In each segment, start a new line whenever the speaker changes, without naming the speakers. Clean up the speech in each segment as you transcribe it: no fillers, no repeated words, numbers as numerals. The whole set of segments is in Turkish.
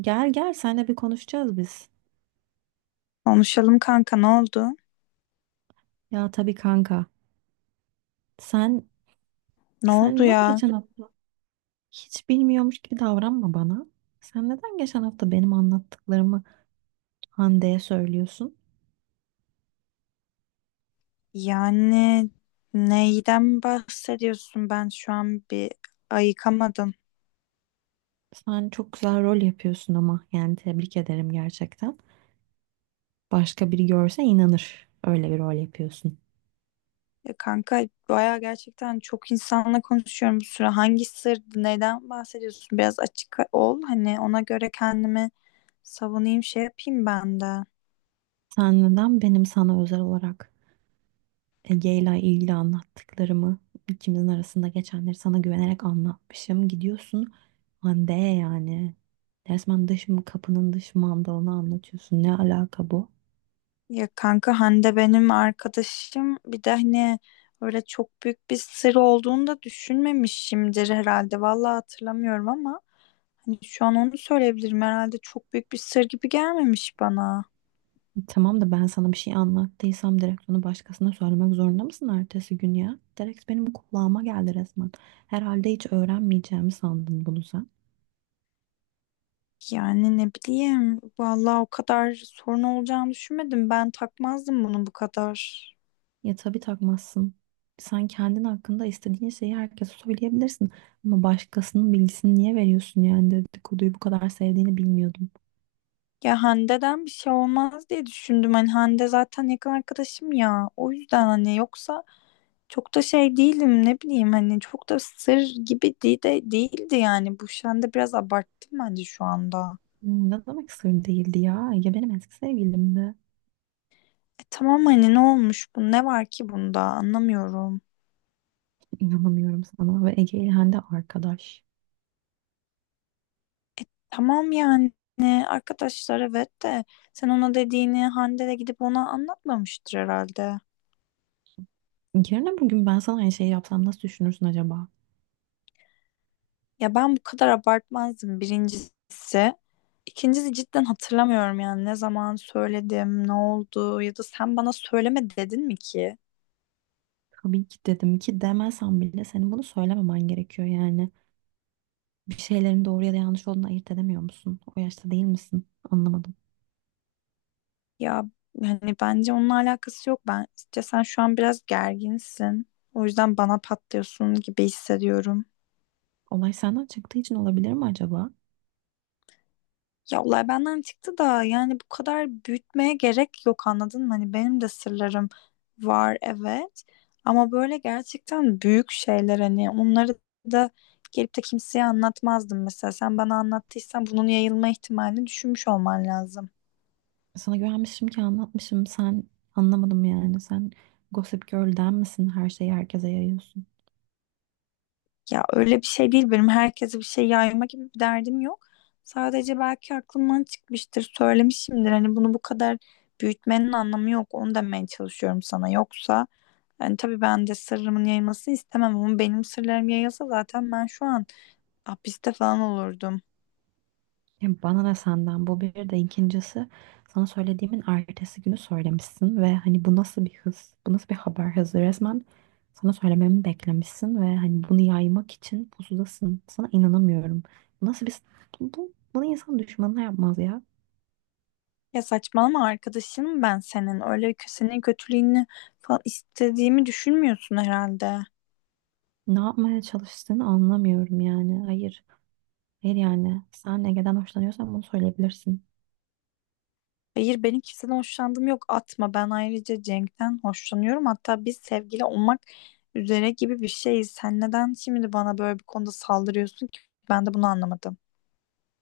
Gel gel seninle bir konuşacağız biz.
Konuşalım kanka, ne oldu?
Ya tabii kanka. Sen
Ne
sen
oldu
neden
ya?
geçen hafta hiç bilmiyormuş gibi davranma bana. Sen neden geçen hafta benim anlattıklarımı Hande'ye söylüyorsun?
Yani neyden bahsediyorsun? Ben şu an bir ayıkamadım.
Sen çok güzel rol yapıyorsun ama yani tebrik ederim gerçekten. Başka biri görse inanır öyle bir rol yapıyorsun.
Ya kanka baya gerçekten çok insanla konuşuyorum bu süre. Hangi sırdı? Neyden bahsediyorsun? Biraz açık ol. Hani ona göre kendimi savunayım, şey yapayım ben de.
Sen neden benim sana özel olarak Ege'yle ilgili anlattıklarımı ikimizin arasında geçenleri sana güvenerek anlatmışım. Gidiyorsun Hande yani. Resmen dış kapının dış mandalını anlatıyorsun. Ne alaka bu?
Ya kanka, Hande benim arkadaşım. Bir de hani öyle çok büyük bir sır olduğunu da düşünmemişimdir herhalde. Vallahi hatırlamıyorum ama. Hani şu an onu söyleyebilirim. Herhalde çok büyük bir sır gibi gelmemiş bana.
Tamam da ben sana bir şey anlattıysam direkt onu başkasına söylemek zorunda mısın ertesi gün ya? Direkt benim kulağıma geldi resmen. Herhalde hiç öğrenmeyeceğimi sandın bunu sen.
Yani ne bileyim. Vallahi o kadar sorun olacağını düşünmedim. Ben takmazdım bunu bu kadar.
Ya tabii takmazsın. Sen kendin hakkında istediğin şeyi herkese söyleyebilirsin. Ama başkasının bilgisini niye veriyorsun yani dedikoduyu bu kadar sevdiğini bilmiyordum.
Ya Hande'den bir şey olmaz diye düşündüm. Hani Hande zaten yakın arkadaşım ya. O yüzden hani yoksa çok da şey değilim, ne bileyim, hani çok da sır gibi de değildi yani. Bu Hande, biraz abarttım bence şu anda.
Ne demek sır değildi ya. Ege benim eski sevgilimdi.
E tamam, hani ne olmuş, bu ne var ki bunda, anlamıyorum.
İnanamıyorum sana ve Ege İlhan de arkadaş.
Tamam yani arkadaşlar, evet, de sen ona dediğini Hande de gidip ona anlatmamıştır herhalde.
Yarın bugün ben sana aynı şeyi yapsam nasıl düşünürsün acaba?
Ya ben bu kadar abartmazdım birincisi. İkincisi cidden hatırlamıyorum yani ne zaman söyledim, ne oldu ya da sen bana söyleme dedin mi ki?
Tabii ki dedim ki demesem bile senin bunu söylememen gerekiyor yani. Bir şeylerin doğru ya da yanlış olduğunu ayırt edemiyor musun? O yaşta değil misin? Anlamadım.
Ya hani bence onunla alakası yok. Bence sen şu an biraz gerginsin. O yüzden bana patlıyorsun gibi hissediyorum.
Olay senden çıktığı için olabilir mi acaba?
Ya olay benden çıktı da yani bu kadar büyütmeye gerek yok, anladın mı? Hani benim de sırlarım var evet, ama böyle gerçekten büyük şeyler, hani onları da gelip de kimseye anlatmazdım mesela. Sen bana anlattıysan bunun yayılma ihtimalini düşünmüş olman lazım.
Sana güvenmişim ki anlatmışım. Sen anlamadım yani. Sen Gossip Girl'den misin? Her şeyi herkese yayıyorsun.
Ya öyle bir şey değil, benim herkese bir şey yayma gibi bir derdim yok. Sadece belki aklımdan çıkmıştır, söylemişimdir. Hani bunu bu kadar büyütmenin anlamı yok. Onu demeye çalışıyorum sana. Yoksa yani tabii ben de sırrımın yayılmasını istemem, ama benim sırlarım yayılsa zaten ben şu an hapiste falan olurdum.
Ya bana ne senden bu bir de ikincisi sana söylediğimin ertesi günü söylemişsin ve hani bu nasıl bir hız? Bu nasıl bir haber hızı? Resmen sana söylememi beklemişsin ve hani bunu yaymak için pusudasın. Sana inanamıyorum. Bu nasıl bir bunu insan düşmanına yapmaz ya.
Ya saçmalama arkadaşım, ben senin, öyle senin kötülüğünü falan istediğimi düşünmüyorsun herhalde.
Ne yapmaya çalıştığını anlamıyorum yani. Hayır. Hayır yani. Sen Ege'den hoşlanıyorsan bunu söyleyebilirsin.
Hayır, benim kimseden hoşlandığım yok, atma. Ben ayrıca Cenk'ten hoşlanıyorum, hatta biz sevgili olmak üzere gibi bir şeyiz. Sen neden şimdi bana böyle bir konuda saldırıyorsun ki, ben de bunu anlamadım.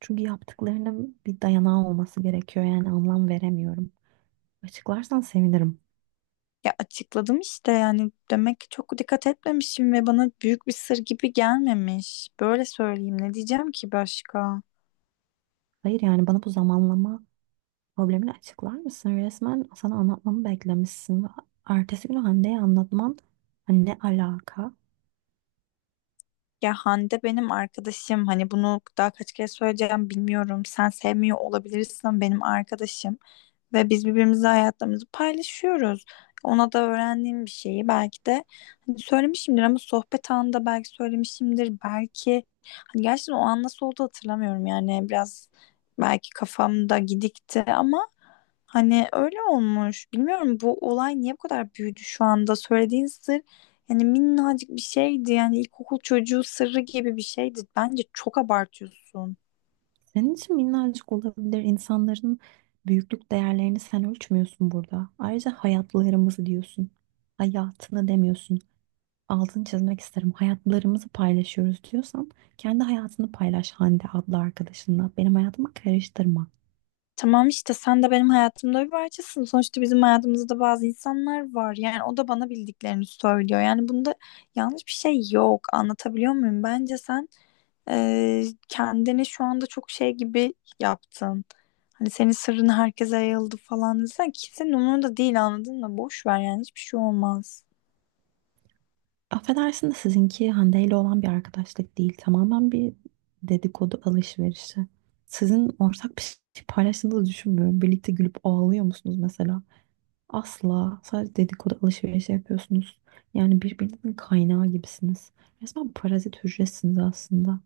Çünkü yaptıklarının bir dayanağı olması gerekiyor yani anlam veremiyorum. Açıklarsan sevinirim.
Ya açıkladım işte yani, demek ki çok dikkat etmemişim ve bana büyük bir sır gibi gelmemiş, böyle söyleyeyim. Ne diyeceğim ki başka?
Hayır yani bana bu zamanlama problemini açıklar mısın? Resmen sana anlatmamı beklemişsin ve ertesi günü Hande'ye anlatman, hani ne alaka?
Ya Hande benim arkadaşım, hani bunu daha kaç kere söyleyeceğim bilmiyorum, sen sevmiyor olabilirsin ama benim arkadaşım. Ve biz birbirimizle hayatlarımızı paylaşıyoruz. Ona da öğrendiğim bir şeyi belki de hani söylemişimdir, ama sohbet anında belki söylemişimdir. Belki hani gerçekten o an nasıl oldu hatırlamıyorum, yani biraz belki kafamda gidikti ama hani öyle olmuş. Bilmiyorum bu olay niye bu kadar büyüdü şu anda. Söylediğin sır yani minnacık bir şeydi, yani ilkokul çocuğu sırrı gibi bir şeydi. Bence çok abartıyorsun.
Senin için minnacık olabilir. İnsanların büyüklük değerlerini sen ölçmüyorsun burada. Ayrıca hayatlarımızı diyorsun. Hayatını demiyorsun. Altını çizmek isterim. Hayatlarımızı paylaşıyoruz diyorsan kendi hayatını paylaş Hande adlı arkadaşınla. Benim hayatıma karıştırma.
Tamam işte, sen de benim hayatımda bir parçasın. Sonuçta bizim hayatımızda bazı insanlar var. Yani o da bana bildiklerini söylüyor. Yani bunda yanlış bir şey yok. Anlatabiliyor muyum? Bence sen kendini şu anda çok şey gibi yaptın. Hani senin sırrın herkese yayıldı falan desen kimsenin umurunda değil, anladın mı? Boş ver yani, hiçbir şey olmaz.
Affedersin de sizinki Hande ile olan bir arkadaşlık değil. Tamamen bir dedikodu alışverişi. Sizin ortak bir şey paylaştığınızı düşünmüyorum. Birlikte gülüp ağlıyor musunuz mesela? Asla. Sadece dedikodu alışverişi yapıyorsunuz. Yani birbirinizin kaynağı gibisiniz. Resmen parazit hücresiniz aslında.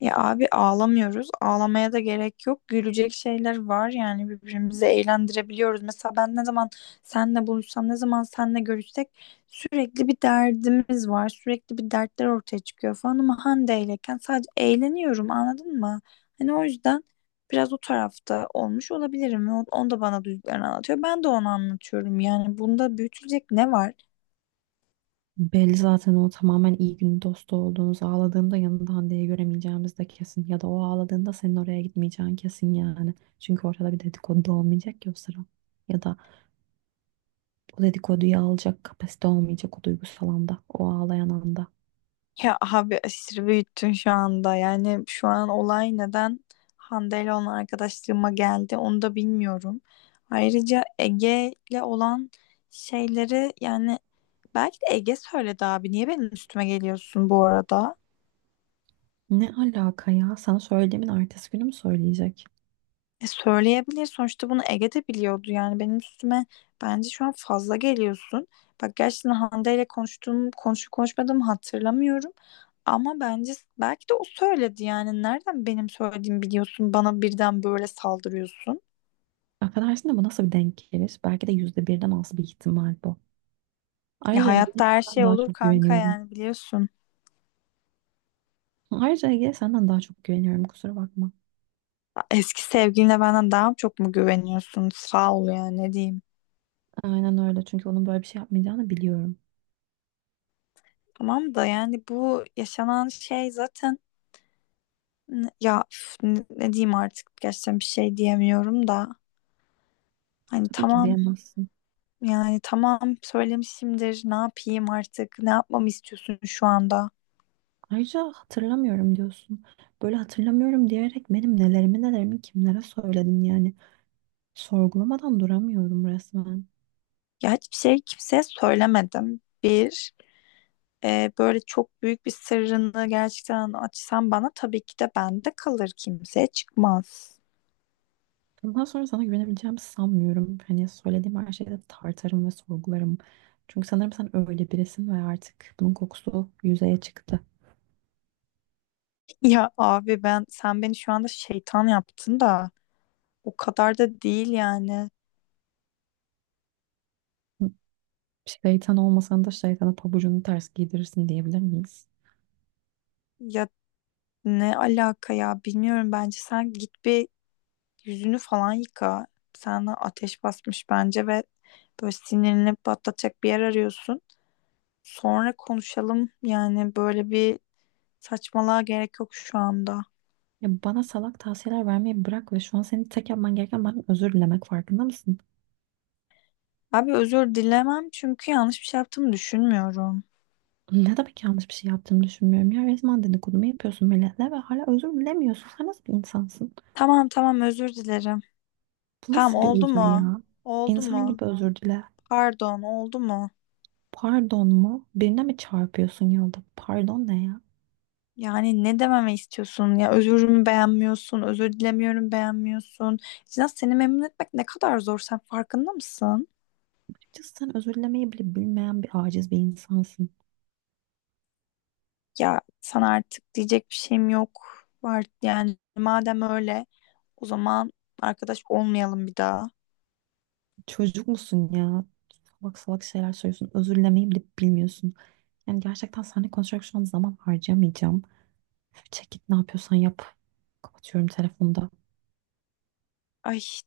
Ya abi, ağlamıyoruz. Ağlamaya da gerek yok. Gülecek şeyler var, yani birbirimizi eğlendirebiliyoruz. Mesela ben ne zaman seninle buluşsam, ne zaman seninle görüşsek sürekli bir derdimiz var. Sürekli bir dertler ortaya çıkıyor falan, ama Hande iyleyken sadece eğleniyorum, anladın mı? Hani o yüzden biraz o tarafta olmuş olabilirim. Onu da bana duyduklarını anlatıyor. Ben de onu anlatıyorum. Yani bunda büyütülecek ne var?
Belli zaten o tamamen iyi gün dostu olduğunuz ağladığında yanında Hande'yi göremeyeceğimiz de kesin. Ya da o ağladığında senin oraya gitmeyeceğin kesin yani. Çünkü ortada bir dedikodu da olmayacak ya o sıra. Ya da o dedikoduyu alacak kapasite olmayacak o duygusal anda. O ağlayan anda.
Ya abi, aşırı büyüttün şu anda. Yani şu an olay neden Hande ile olan arkadaşlığıma geldi onu da bilmiyorum. Ayrıca Ege ile olan şeyleri, yani belki de Ege söyledi abi. Niye benim üstüme geliyorsun bu arada?
Ne alaka ya? Sana söylediğimin ertesi günü mü söyleyecek?
E söyleyebilir. Sonuçta bunu Ege de biliyordu. Yani benim üstüme bence şu an fazla geliyorsun. Bak gerçekten Hande ile konuşup konuşmadığımı hatırlamıyorum. Ama bence belki de o söyledi yani. Nereden benim söylediğimi biliyorsun? Bana birden böyle saldırıyorsun.
Affedersin de bu nasıl bir denk gelir? Belki de yüzde birden az bir ihtimal bu.
Ya
Ayrıca Ege'ye
hayatta her
senden
şey
daha
olur
çok
kanka,
güveniyorum.
yani biliyorsun.
Ayrıca Ege'ye senden daha çok güveniyorum kusura bakma.
Eski sevgiline benden daha çok mu güveniyorsun? Sağ ol ya, ne diyeyim.
Aynen öyle çünkü onun böyle bir şey yapmayacağını biliyorum.
Tamam da yani bu yaşanan şey zaten, ya üf, ne diyeyim artık, gerçekten bir şey diyemiyorum da. Hani
Tabii ki
tamam
diyemezsin.
yani, tamam söylemişimdir, ne yapayım artık, ne yapmamı istiyorsun şu anda?
Ayrıca hatırlamıyorum diyorsun. Böyle hatırlamıyorum diyerek benim nelerimi nelerimi kimlere söyledin yani. Sorgulamadan duramıyorum resmen.
Ya hiçbir şey kimseye söylemedim. Böyle çok büyük bir sırrını gerçekten açsan bana tabii ki de bende kalır, kimseye çıkmaz.
Bundan sonra sana güvenebileceğimi sanmıyorum. Hani söylediğim her şeyde tartarım ve sorgularım. Çünkü sanırım sen öyle birisin ve artık bunun kokusu yüzeye çıktı.
Ya abi, ben sen beni şu anda şeytan yaptın da o kadar da değil yani.
Şeytan olmasan da şeytana pabucunu ters giydirirsin diyebilir miyiz?
Ya ne alaka ya, bilmiyorum, bence sen git bir yüzünü falan yıka. Sana ateş basmış bence ve böyle sinirini patlatacak bir yer arıyorsun. Sonra konuşalım. Yani böyle bir saçmalığa gerek yok şu anda.
Ya bana salak tavsiyeler vermeyi bırak ve şu an senin tek yapman gereken benden özür dilemek farkında mısın?
Abi özür dilemem çünkü yanlış bir şey yaptığımı düşünmüyorum.
Ne demek yanlış bir şey yaptığını düşünmüyorum ya. Resmen dedikodumu yapıyorsun milletle ve hala özür dilemiyorsun. Sen nasıl bir insansın?
Tamam tamam, özür dilerim.
Bu
Tamam,
nasıl bir
oldu
özür
mu?
ya?
Oldu
İnsan
mu?
gibi özür dile.
Pardon, oldu mu?
Pardon mu? Birine mi çarpıyorsun yolda? Pardon ne ya?
Yani ne dememi istiyorsun ya, özürümü beğenmiyorsun, özür dilemiyorum beğenmiyorsun. Sinan, seni memnun etmek ne kadar zor, sen farkında mısın?
Açıkçası sen özür dilemeyi bile bilmeyen bir aciz bir insansın.
Ya sana artık diyecek bir şeyim yok. Var yani, madem öyle o zaman arkadaş olmayalım bir daha.
Çocuk musun ya? Salak salak şeyler söylüyorsun. Özür dilemeyi bile bilmiyorsun. Yani gerçekten seninle konuşarak şu an zaman harcamayacağım. Üf, çek git ne yapıyorsan yap. Kapatıyorum telefonda.
Ay